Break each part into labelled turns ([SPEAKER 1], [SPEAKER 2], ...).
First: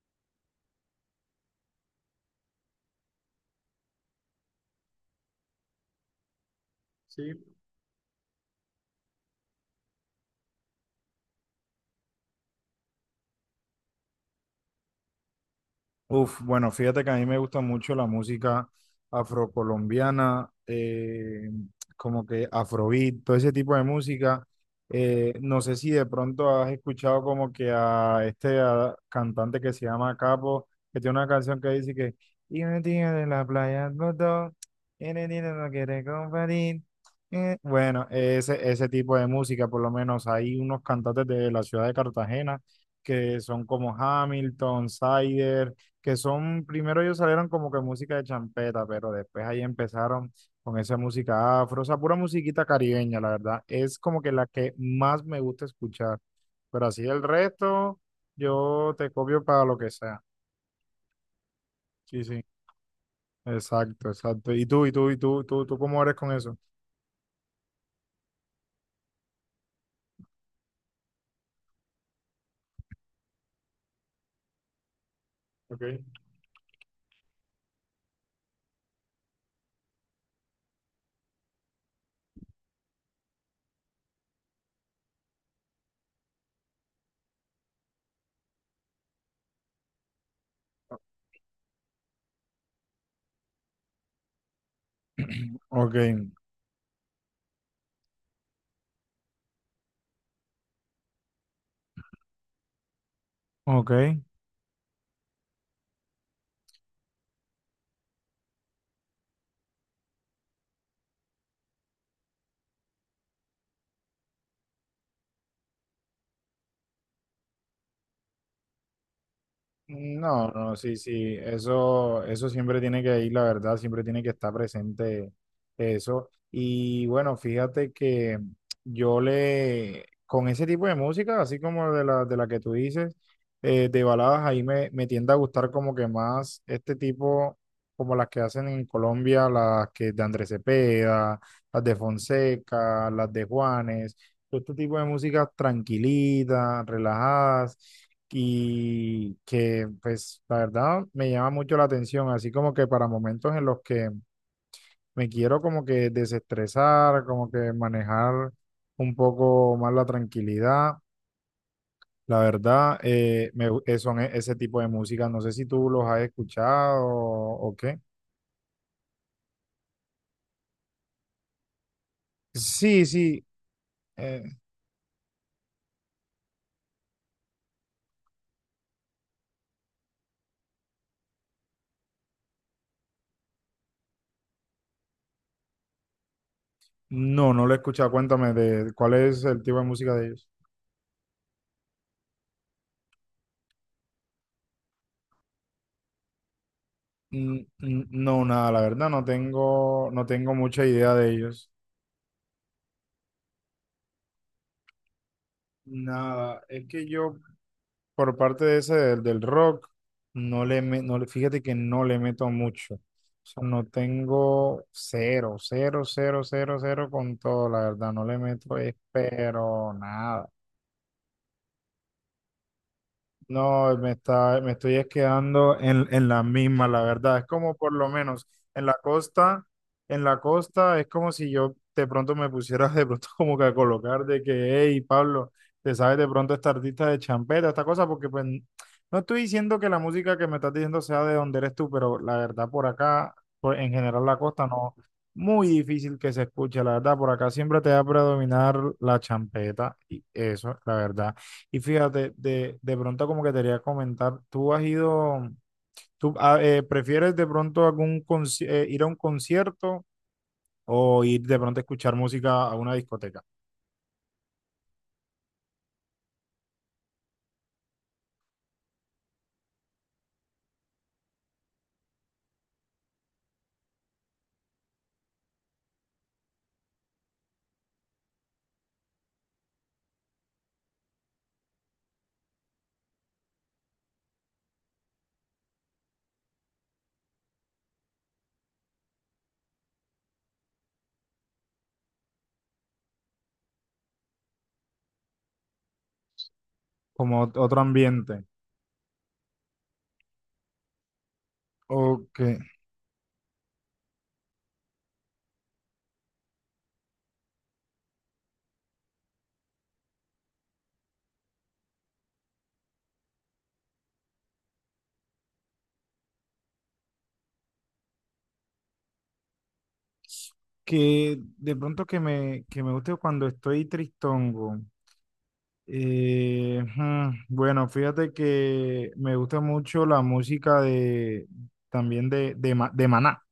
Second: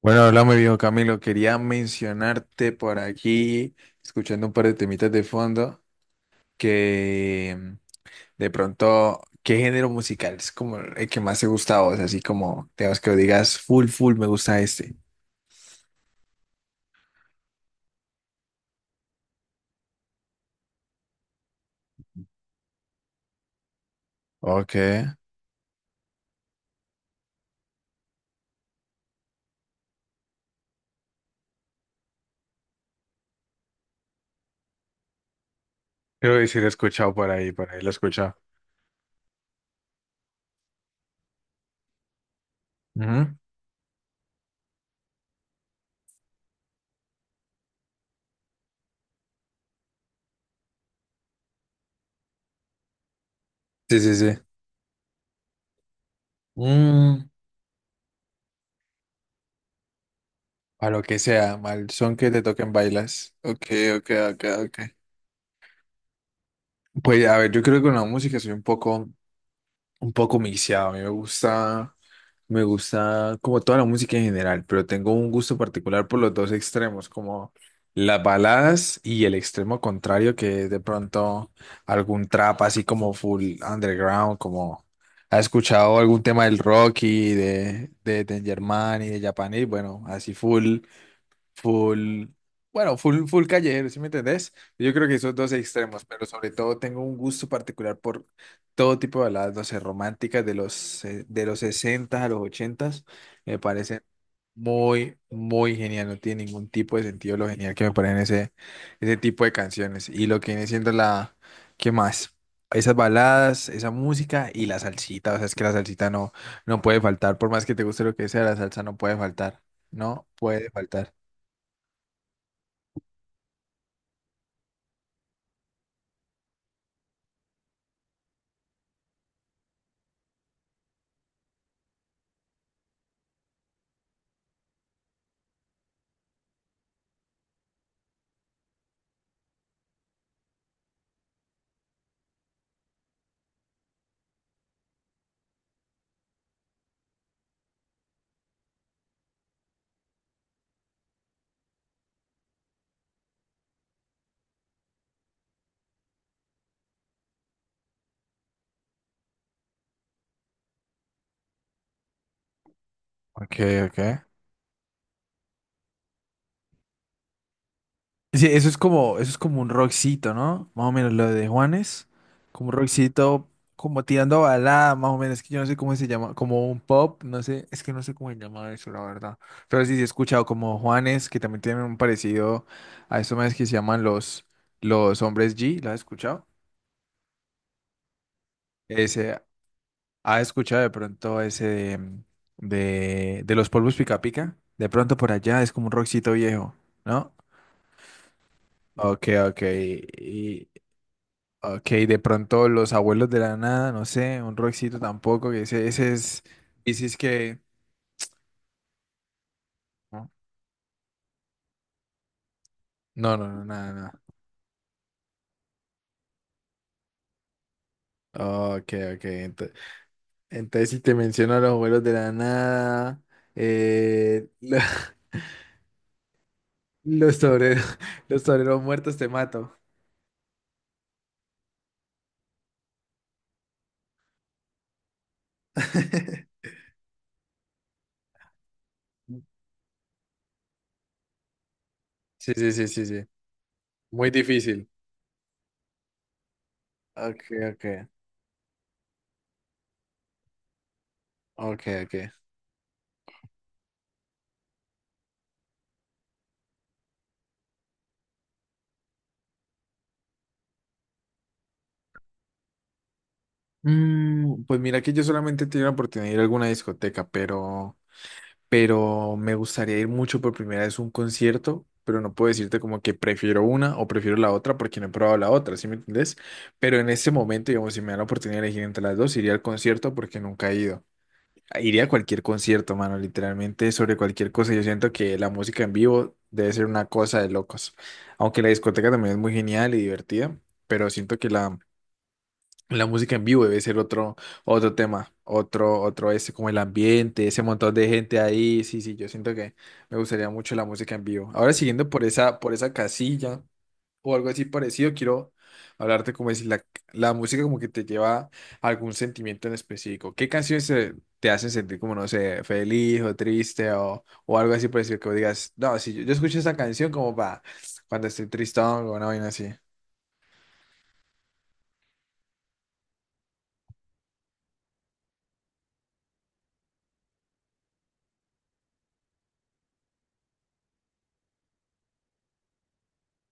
[SPEAKER 1] Bueno, hola, mi viejo Camilo. Quería mencionarte por aquí, escuchando un par de temitas de fondo,
[SPEAKER 2] Sí.
[SPEAKER 1] que mm, de pronto, ¿qué género musical es como el que más te gusta a vos? Así como, digamos que digas, full, full, me gusta este.
[SPEAKER 2] Uf, bueno, fíjate que a mí me gusta mucho la música afrocolombiana, como que afrobeat, todo ese tipo de música.
[SPEAKER 1] Ok.
[SPEAKER 2] No sé si de pronto has escuchado como que a cantante que se llama Capo, que tiene una canción que dice que y me tiene de la playa al botón, y me tiene no quiere
[SPEAKER 1] Creo que sí lo he
[SPEAKER 2] compartir.
[SPEAKER 1] escuchado
[SPEAKER 2] Eh,
[SPEAKER 1] por ahí lo he
[SPEAKER 2] Bueno,
[SPEAKER 1] escuchado.
[SPEAKER 2] ese, ese tipo de música, por lo menos hay unos cantantes de la ciudad de Cartagena
[SPEAKER 1] Ujú.
[SPEAKER 2] que son como Hamilton, Sider, que son, primero ellos salieron como que música de champeta, pero después ahí empezaron con esa música afro, o sea, pura musiquita caribeña, la verdad, es
[SPEAKER 1] Sí, sí,
[SPEAKER 2] como que
[SPEAKER 1] sí.
[SPEAKER 2] la que más me gusta escuchar, pero así el
[SPEAKER 1] Mm,
[SPEAKER 2] resto, yo te copio para lo que sea.
[SPEAKER 1] a lo que sea, mal son
[SPEAKER 2] Sí,
[SPEAKER 1] que te
[SPEAKER 2] sí,
[SPEAKER 1] toquen bailas. Ok,
[SPEAKER 2] exacto,
[SPEAKER 1] ok, ok,
[SPEAKER 2] exacto. ¿Y
[SPEAKER 1] ok.
[SPEAKER 2] tú, y tú, tú cómo eres con eso?
[SPEAKER 1] Pues a ver, yo creo que con la música soy un poco mixeado. A mí me gusta. Me gusta como toda la música en general, pero tengo un gusto
[SPEAKER 2] Ok.
[SPEAKER 1] particular por los dos extremos, como las baladas y el extremo contrario, que es de pronto algún trap así como full underground, como ha escuchado algún tema del Rocky, de Danger Man y de Japanese, bueno, así full full, bueno, full, full callejero, ¿sí me entendés? Yo creo que esos dos
[SPEAKER 2] Ok,
[SPEAKER 1] extremos, pero sobre todo tengo un gusto particular por todo tipo de baladas, no sé, románticas de los 60 a los 80, me parece
[SPEAKER 2] ok.
[SPEAKER 1] muy, muy genial, no tiene ningún tipo de sentido lo genial que me parecen ese, ese tipo de canciones y lo que viene siendo la, ¿qué más? Esas baladas, esa música y la salsita, o sea, es que la salsita no, no puede faltar, por más que te guste lo que sea, la salsa no puede faltar, no
[SPEAKER 2] No,
[SPEAKER 1] puede
[SPEAKER 2] no, sí,
[SPEAKER 1] faltar.
[SPEAKER 2] sí, eso siempre tiene que ir, la verdad, siempre tiene que estar presente eso. Y bueno, fíjate que con ese tipo de música, así como de la que tú dices, de baladas, me tiende a gustar como que más este tipo, como las que hacen en Colombia, las que de Andrés Cepeda, las de Fonseca, las de Juanes, todo este tipo de músicas tranquilitas, relajadas y que pues la verdad me llama mucho la atención, así como que para momentos en los que me quiero como que desestresar, como que manejar un poco más la tranquilidad, la verdad eh,
[SPEAKER 1] Ok,
[SPEAKER 2] me, gu-
[SPEAKER 1] ok.
[SPEAKER 2] eh, son e- ese tipo de música, no sé si tú los has escuchado o qué.
[SPEAKER 1] Sí, eso es como un rockcito, ¿no? Más o menos lo de Juanes, como un
[SPEAKER 2] Sí, sí,
[SPEAKER 1] rockcito, como tirando a
[SPEAKER 2] eh,
[SPEAKER 1] balada, más o menos, es que yo no sé cómo se llama, como un pop, no sé, es que no sé cómo se llama eso, la verdad. Pero sí, sí he escuchado como Juanes, que también tienen un parecido a esos más que se llaman los hombres G, ¿lo has escuchado?
[SPEAKER 2] no, no lo he escuchado, cuéntame de cuál
[SPEAKER 1] Ese,
[SPEAKER 2] es el tipo de música de
[SPEAKER 1] ¿has
[SPEAKER 2] ellos.
[SPEAKER 1] escuchado de pronto ese de, de los polvos pica pica? De pronto por allá es como un rockcito viejo, ¿no?
[SPEAKER 2] No, nada, la verdad
[SPEAKER 1] Ok, ok.
[SPEAKER 2] no tengo
[SPEAKER 1] Y,
[SPEAKER 2] mucha idea de ellos.
[SPEAKER 1] ok, de pronto los abuelos de la nada, no sé, un rockcito tampoco, que ese es,
[SPEAKER 2] Nada, es
[SPEAKER 1] y si
[SPEAKER 2] que
[SPEAKER 1] es
[SPEAKER 2] yo
[SPEAKER 1] que,
[SPEAKER 2] por parte de ese del rock,
[SPEAKER 1] no,
[SPEAKER 2] no le, me- no le, fíjate que no le meto mucho. O
[SPEAKER 1] no, no,
[SPEAKER 2] sea,
[SPEAKER 1] no,
[SPEAKER 2] no
[SPEAKER 1] nada, nada.
[SPEAKER 2] tengo cero, cero, cero, cero, cero con todo, la verdad, no le meto,
[SPEAKER 1] Ok, ok,
[SPEAKER 2] pero nada.
[SPEAKER 1] entonces si te menciono a los abuelos de la nada,
[SPEAKER 2] No,
[SPEAKER 1] eh,
[SPEAKER 2] me
[SPEAKER 1] lo-
[SPEAKER 2] estoy es quedando en la misma, la
[SPEAKER 1] los
[SPEAKER 2] verdad. Es como
[SPEAKER 1] toreros,
[SPEAKER 2] por lo
[SPEAKER 1] los
[SPEAKER 2] menos
[SPEAKER 1] toreros
[SPEAKER 2] en la
[SPEAKER 1] muertos te
[SPEAKER 2] costa,
[SPEAKER 1] mato.
[SPEAKER 2] en la costa es como si yo de pronto me pusiera de pronto como que a colocar de que, hey, Pablo, te sabes de pronto esta artista de champeta, esta cosa, porque pues no estoy diciendo que la música que me estás diciendo sea de donde eres tú, pero la
[SPEAKER 1] Sí,
[SPEAKER 2] verdad
[SPEAKER 1] sí,
[SPEAKER 2] por
[SPEAKER 1] sí, sí, sí,
[SPEAKER 2] acá, en general
[SPEAKER 1] muy
[SPEAKER 2] la costa
[SPEAKER 1] difícil.
[SPEAKER 2] no, muy difícil que se escuche, la verdad, por
[SPEAKER 1] Ok,
[SPEAKER 2] acá siempre
[SPEAKER 1] ok,
[SPEAKER 2] te va a predominar la champeta y eso, la verdad. Y
[SPEAKER 1] ok, ok.
[SPEAKER 2] fíjate, de pronto como que te quería comentar. ¿Tú has ido, prefieres de pronto ir a un concierto o ir de pronto a escuchar música a una discoteca,
[SPEAKER 1] Mm, pues mira que yo solamente he tenido la oportunidad de ir a alguna discoteca, pero me gustaría ir mucho por primera vez a un concierto, pero no puedo decirte como que prefiero una o prefiero la otra porque no he probado la otra, ¿sí me entendés? Pero en este momento, digamos, si me dan la oportunidad de elegir entre las dos, iría al concierto porque nunca he ido. Iría a cualquier concierto, mano, literalmente sobre cualquier cosa. Yo siento que la música en vivo debe ser una cosa de locos. Aunque la discoteca también es muy genial y divertida, pero siento que la música en vivo debe ser otro, otro tema, otro, otro ese, como el
[SPEAKER 2] como
[SPEAKER 1] ambiente, ese
[SPEAKER 2] otro
[SPEAKER 1] montón de gente
[SPEAKER 2] ambiente?
[SPEAKER 1] ahí. Sí, sí, yo siento que me gustaría mucho la música en vivo. Ahora
[SPEAKER 2] O
[SPEAKER 1] siguiendo por esa casilla o algo así parecido, quiero hablarte como decir, la música como que te lleva a algún sentimiento en específico. ¿Qué canciones te hacen sentir como, no sé, feliz o triste o algo así parecido que vos digas, no, si yo, yo escucho esa canción como para cuando estoy tristón o una vaina así?
[SPEAKER 2] que de pronto que me guste cuando estoy tristongo. Bueno, fíjate que me gusta mucho la música de, también de de Maná.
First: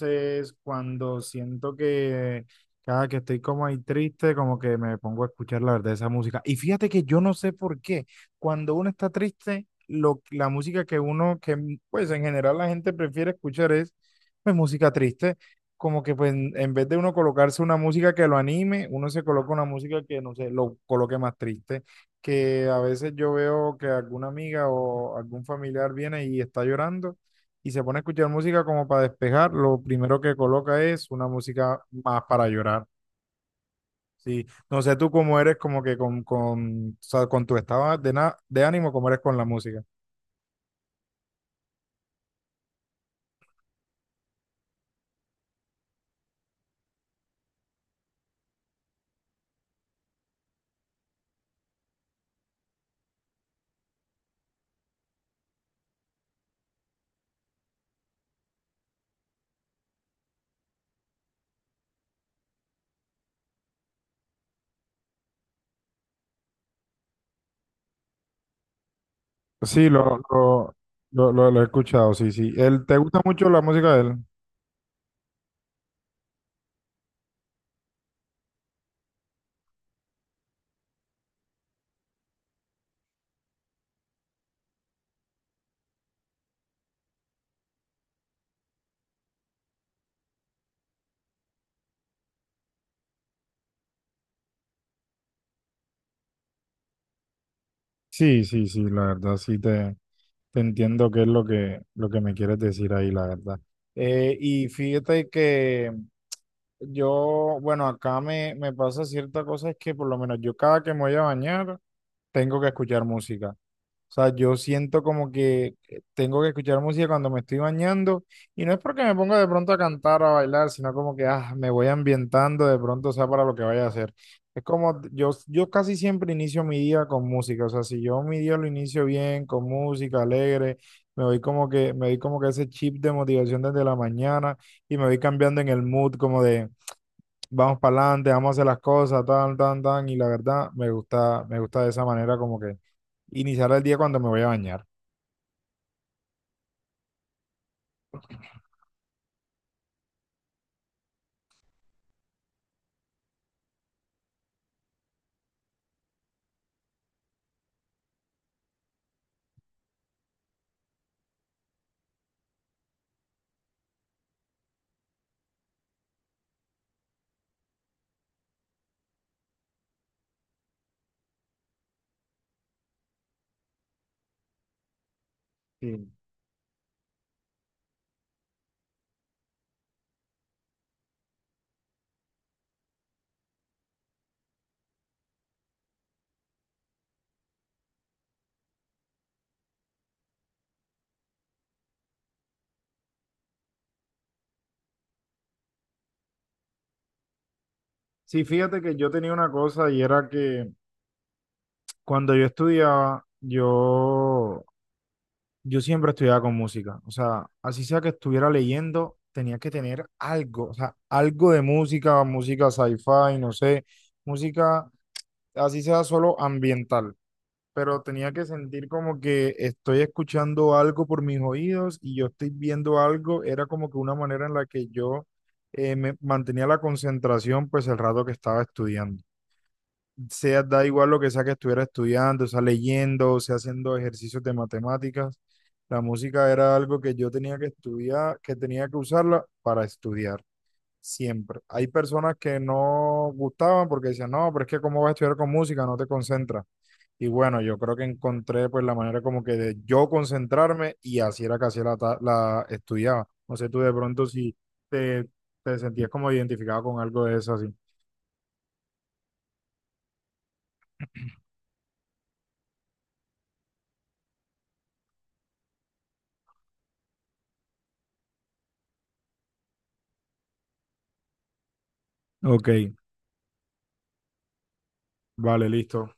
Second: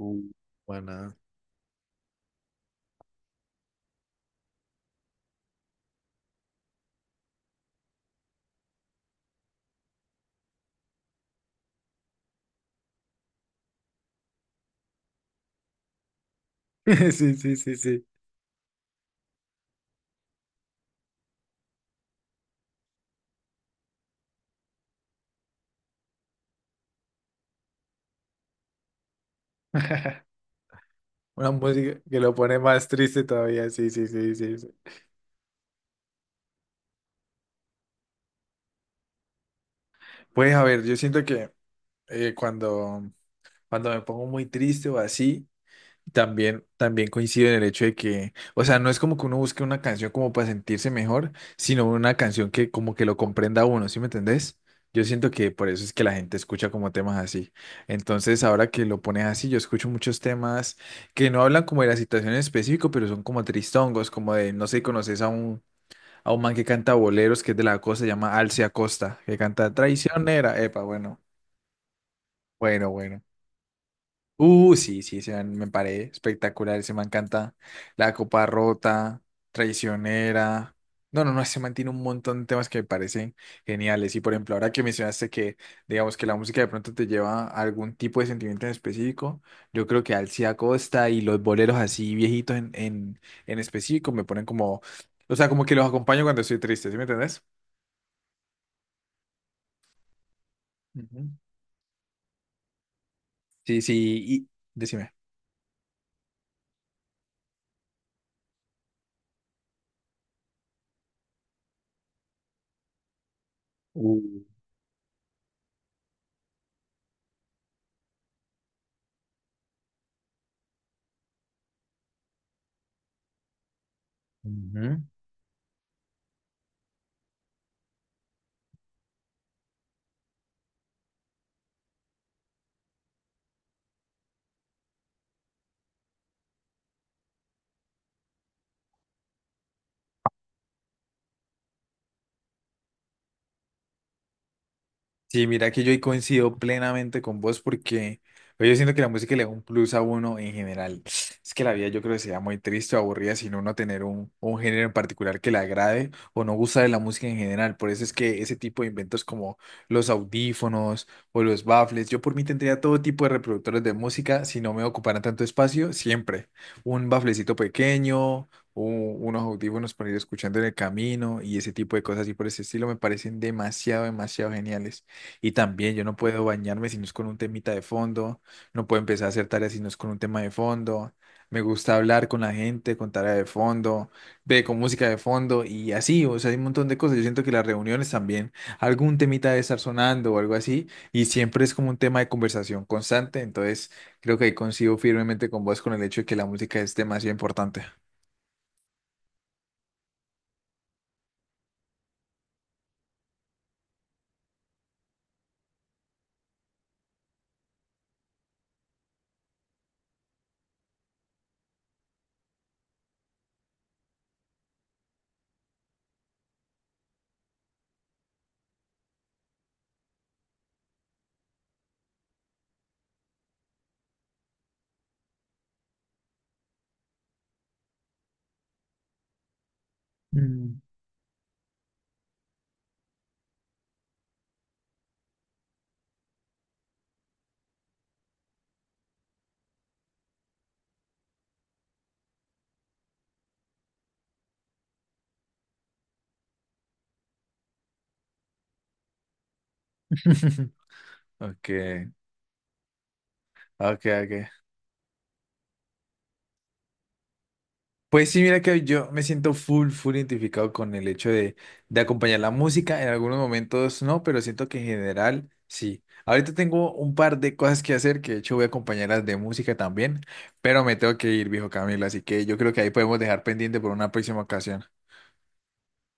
[SPEAKER 1] Uh, bueno.
[SPEAKER 2] cuando siento que cada que estoy como ahí triste, como que me pongo a escuchar la verdad esa música. Y fíjate que yo no sé por qué, cuando uno está triste, la música que uno, pues en general la gente prefiere escuchar es pues música triste. Como que pues en vez de uno
[SPEAKER 1] Sí, sí,
[SPEAKER 2] colocarse
[SPEAKER 1] sí,
[SPEAKER 2] una
[SPEAKER 1] sí.
[SPEAKER 2] música que lo anime, uno se coloca una música que no sé, lo coloque más triste. Que a veces yo veo que alguna amiga o algún familiar viene y está llorando y se pone a escuchar música como para despejar, lo primero que coloca es una
[SPEAKER 1] Una
[SPEAKER 2] música
[SPEAKER 1] música que
[SPEAKER 2] más
[SPEAKER 1] lo
[SPEAKER 2] para
[SPEAKER 1] pone
[SPEAKER 2] llorar.
[SPEAKER 1] más triste todavía. Sí, sí, sí,
[SPEAKER 2] Sí,
[SPEAKER 1] sí, sí.
[SPEAKER 2] no sé tú cómo eres como que con, o sea, con tu estado de ánimo, cómo eres con la música.
[SPEAKER 1] Pues a ver, yo siento que eh, cuando, cuando me pongo muy triste o así, también, también coincido en el hecho de que, o sea, no es como que uno busque una canción como para sentirse mejor, sino una canción que como que lo comprenda a uno, ¿sí me entendés? Yo siento que por eso es que la gente escucha como temas así. Entonces, ahora que lo pones así, yo escucho muchos temas que no hablan como de la situación en específico, pero son como tristongos, como de, no sé, conoces a un man que canta boleros, que es de la costa, se llama Alcia Costa, que canta
[SPEAKER 2] Sí, lo,
[SPEAKER 1] Traicionera.
[SPEAKER 2] lo,
[SPEAKER 1] Epa, bueno,
[SPEAKER 2] lo, lo- lo he escuchado, sí, sí. Él,
[SPEAKER 1] bueno,
[SPEAKER 2] ¿te gusta
[SPEAKER 1] bueno.
[SPEAKER 2] mucho la música de él?
[SPEAKER 1] Sí, sí, ese man me paré espectacular. Ese man canta La Copa Rota, Traicionera. No, no, no, ese man tiene un montón de temas que me parecen geniales. Y por ejemplo, ahora que mencionaste que, digamos, que la música de pronto te lleva a algún tipo de sentimiento en específico, yo creo que Alcia Costa y los boleros así viejitos en específico me ponen como, o sea, como que los acompaño cuando estoy triste, ¿sí me entendés?
[SPEAKER 2] Sí, sí, sí, la verdad, te entiendo qué es
[SPEAKER 1] Ujú.
[SPEAKER 2] lo que me quieres decir ahí, la verdad.
[SPEAKER 1] Sí, sí, y
[SPEAKER 2] Y
[SPEAKER 1] decime.
[SPEAKER 2] fíjate que yo, bueno, acá me pasa cierta cosa, es que por lo menos yo cada que me voy a bañar, tengo que escuchar música. O sea,
[SPEAKER 1] Uh,
[SPEAKER 2] yo siento como que tengo que escuchar música cuando me estoy bañando y no es porque me ponga de pronto a cantar o a bailar, sino como que ah, me voy ambientando de pronto, o sea, para lo que vaya a hacer. Es como
[SPEAKER 1] ujú.
[SPEAKER 2] yo casi siempre inicio mi día con música, o sea, si yo mi día lo inicio bien, con música alegre, me voy como que, me doy como que ese chip de motivación desde la mañana y me voy cambiando en el mood como de vamos para adelante, vamos a hacer las cosas, tan, tan, tan, y la verdad me gusta de esa manera como que iniciar el día cuando me voy a bañar.
[SPEAKER 1] Sí, mira que yo ahí coincido plenamente con vos porque pues, yo siento que la música le da un plus a uno en general. Es que la vida yo creo que sería muy triste o aburrida sin uno tener un género en particular que le agrade o no gusta de la música en general. Por eso es que ese tipo de inventos como los audífonos o los baffles, yo por mí tendría todo tipo de reproductores de música si no me ocuparan tanto espacio, siempre. Un bafflecito pequeño. Unos audífonos para ir escuchando en el camino y ese tipo de cosas y por ese estilo me parecen demasiado, demasiado geniales. Y también yo
[SPEAKER 2] Sí.
[SPEAKER 1] no puedo bañarme si no es con un temita de fondo, no puedo empezar a hacer tareas si no es con un tema de fondo. Me gusta hablar con la gente, con tarea de fondo, ve con música de fondo y así, o sea, hay un montón de cosas. Yo siento que las reuniones también, algún temita debe estar sonando o algo así, y siempre es como un tema de conversación constante. Entonces, creo que ahí coincido firmemente con vos con el hecho de que la música es demasiado importante.
[SPEAKER 2] Sí, fíjate que yo tenía una cosa y era que cuando yo estudiaba, yo siempre estudiaba con música. O sea, así sea que estuviera leyendo, tenía que tener algo, o sea, algo de música, música sci-fi, no sé, música, así sea solo ambiental. Pero tenía que sentir como que estoy escuchando algo por mis oídos y yo estoy viendo algo, era como que una manera en la que yo me mantenía la concentración pues el rato que estaba estudiando. Sea,
[SPEAKER 1] Mm.
[SPEAKER 2] da igual lo que sea que estuviera estudiando, sea leyendo, sea haciendo ejercicios de matemáticas, la música era algo que yo tenía que estudiar, que tenía que usarla para estudiar. Siempre. Hay personas que no gustaban porque decían, no, pero es que cómo vas a estudiar con música, no te concentras. Y bueno, yo creo que encontré pues la manera como que de yo concentrarme y así era que
[SPEAKER 1] Ok,
[SPEAKER 2] hacía la estudiaba. No sé tú de
[SPEAKER 1] ok,
[SPEAKER 2] pronto
[SPEAKER 1] ok.
[SPEAKER 2] si te, te sentías como identificado con algo de eso así.
[SPEAKER 1] Pues sí, mira que yo me siento full, full identificado con el hecho de acompañar la música. En algunos momentos no, pero siento que en general sí. Ahorita tengo un par de cosas que hacer, que de hecho voy a acompañarlas de música también, pero me tengo que ir, viejo Camilo, así que yo
[SPEAKER 2] Ok,
[SPEAKER 1] creo que ahí podemos dejar pendiente por una próxima ocasión.
[SPEAKER 2] vale, listo.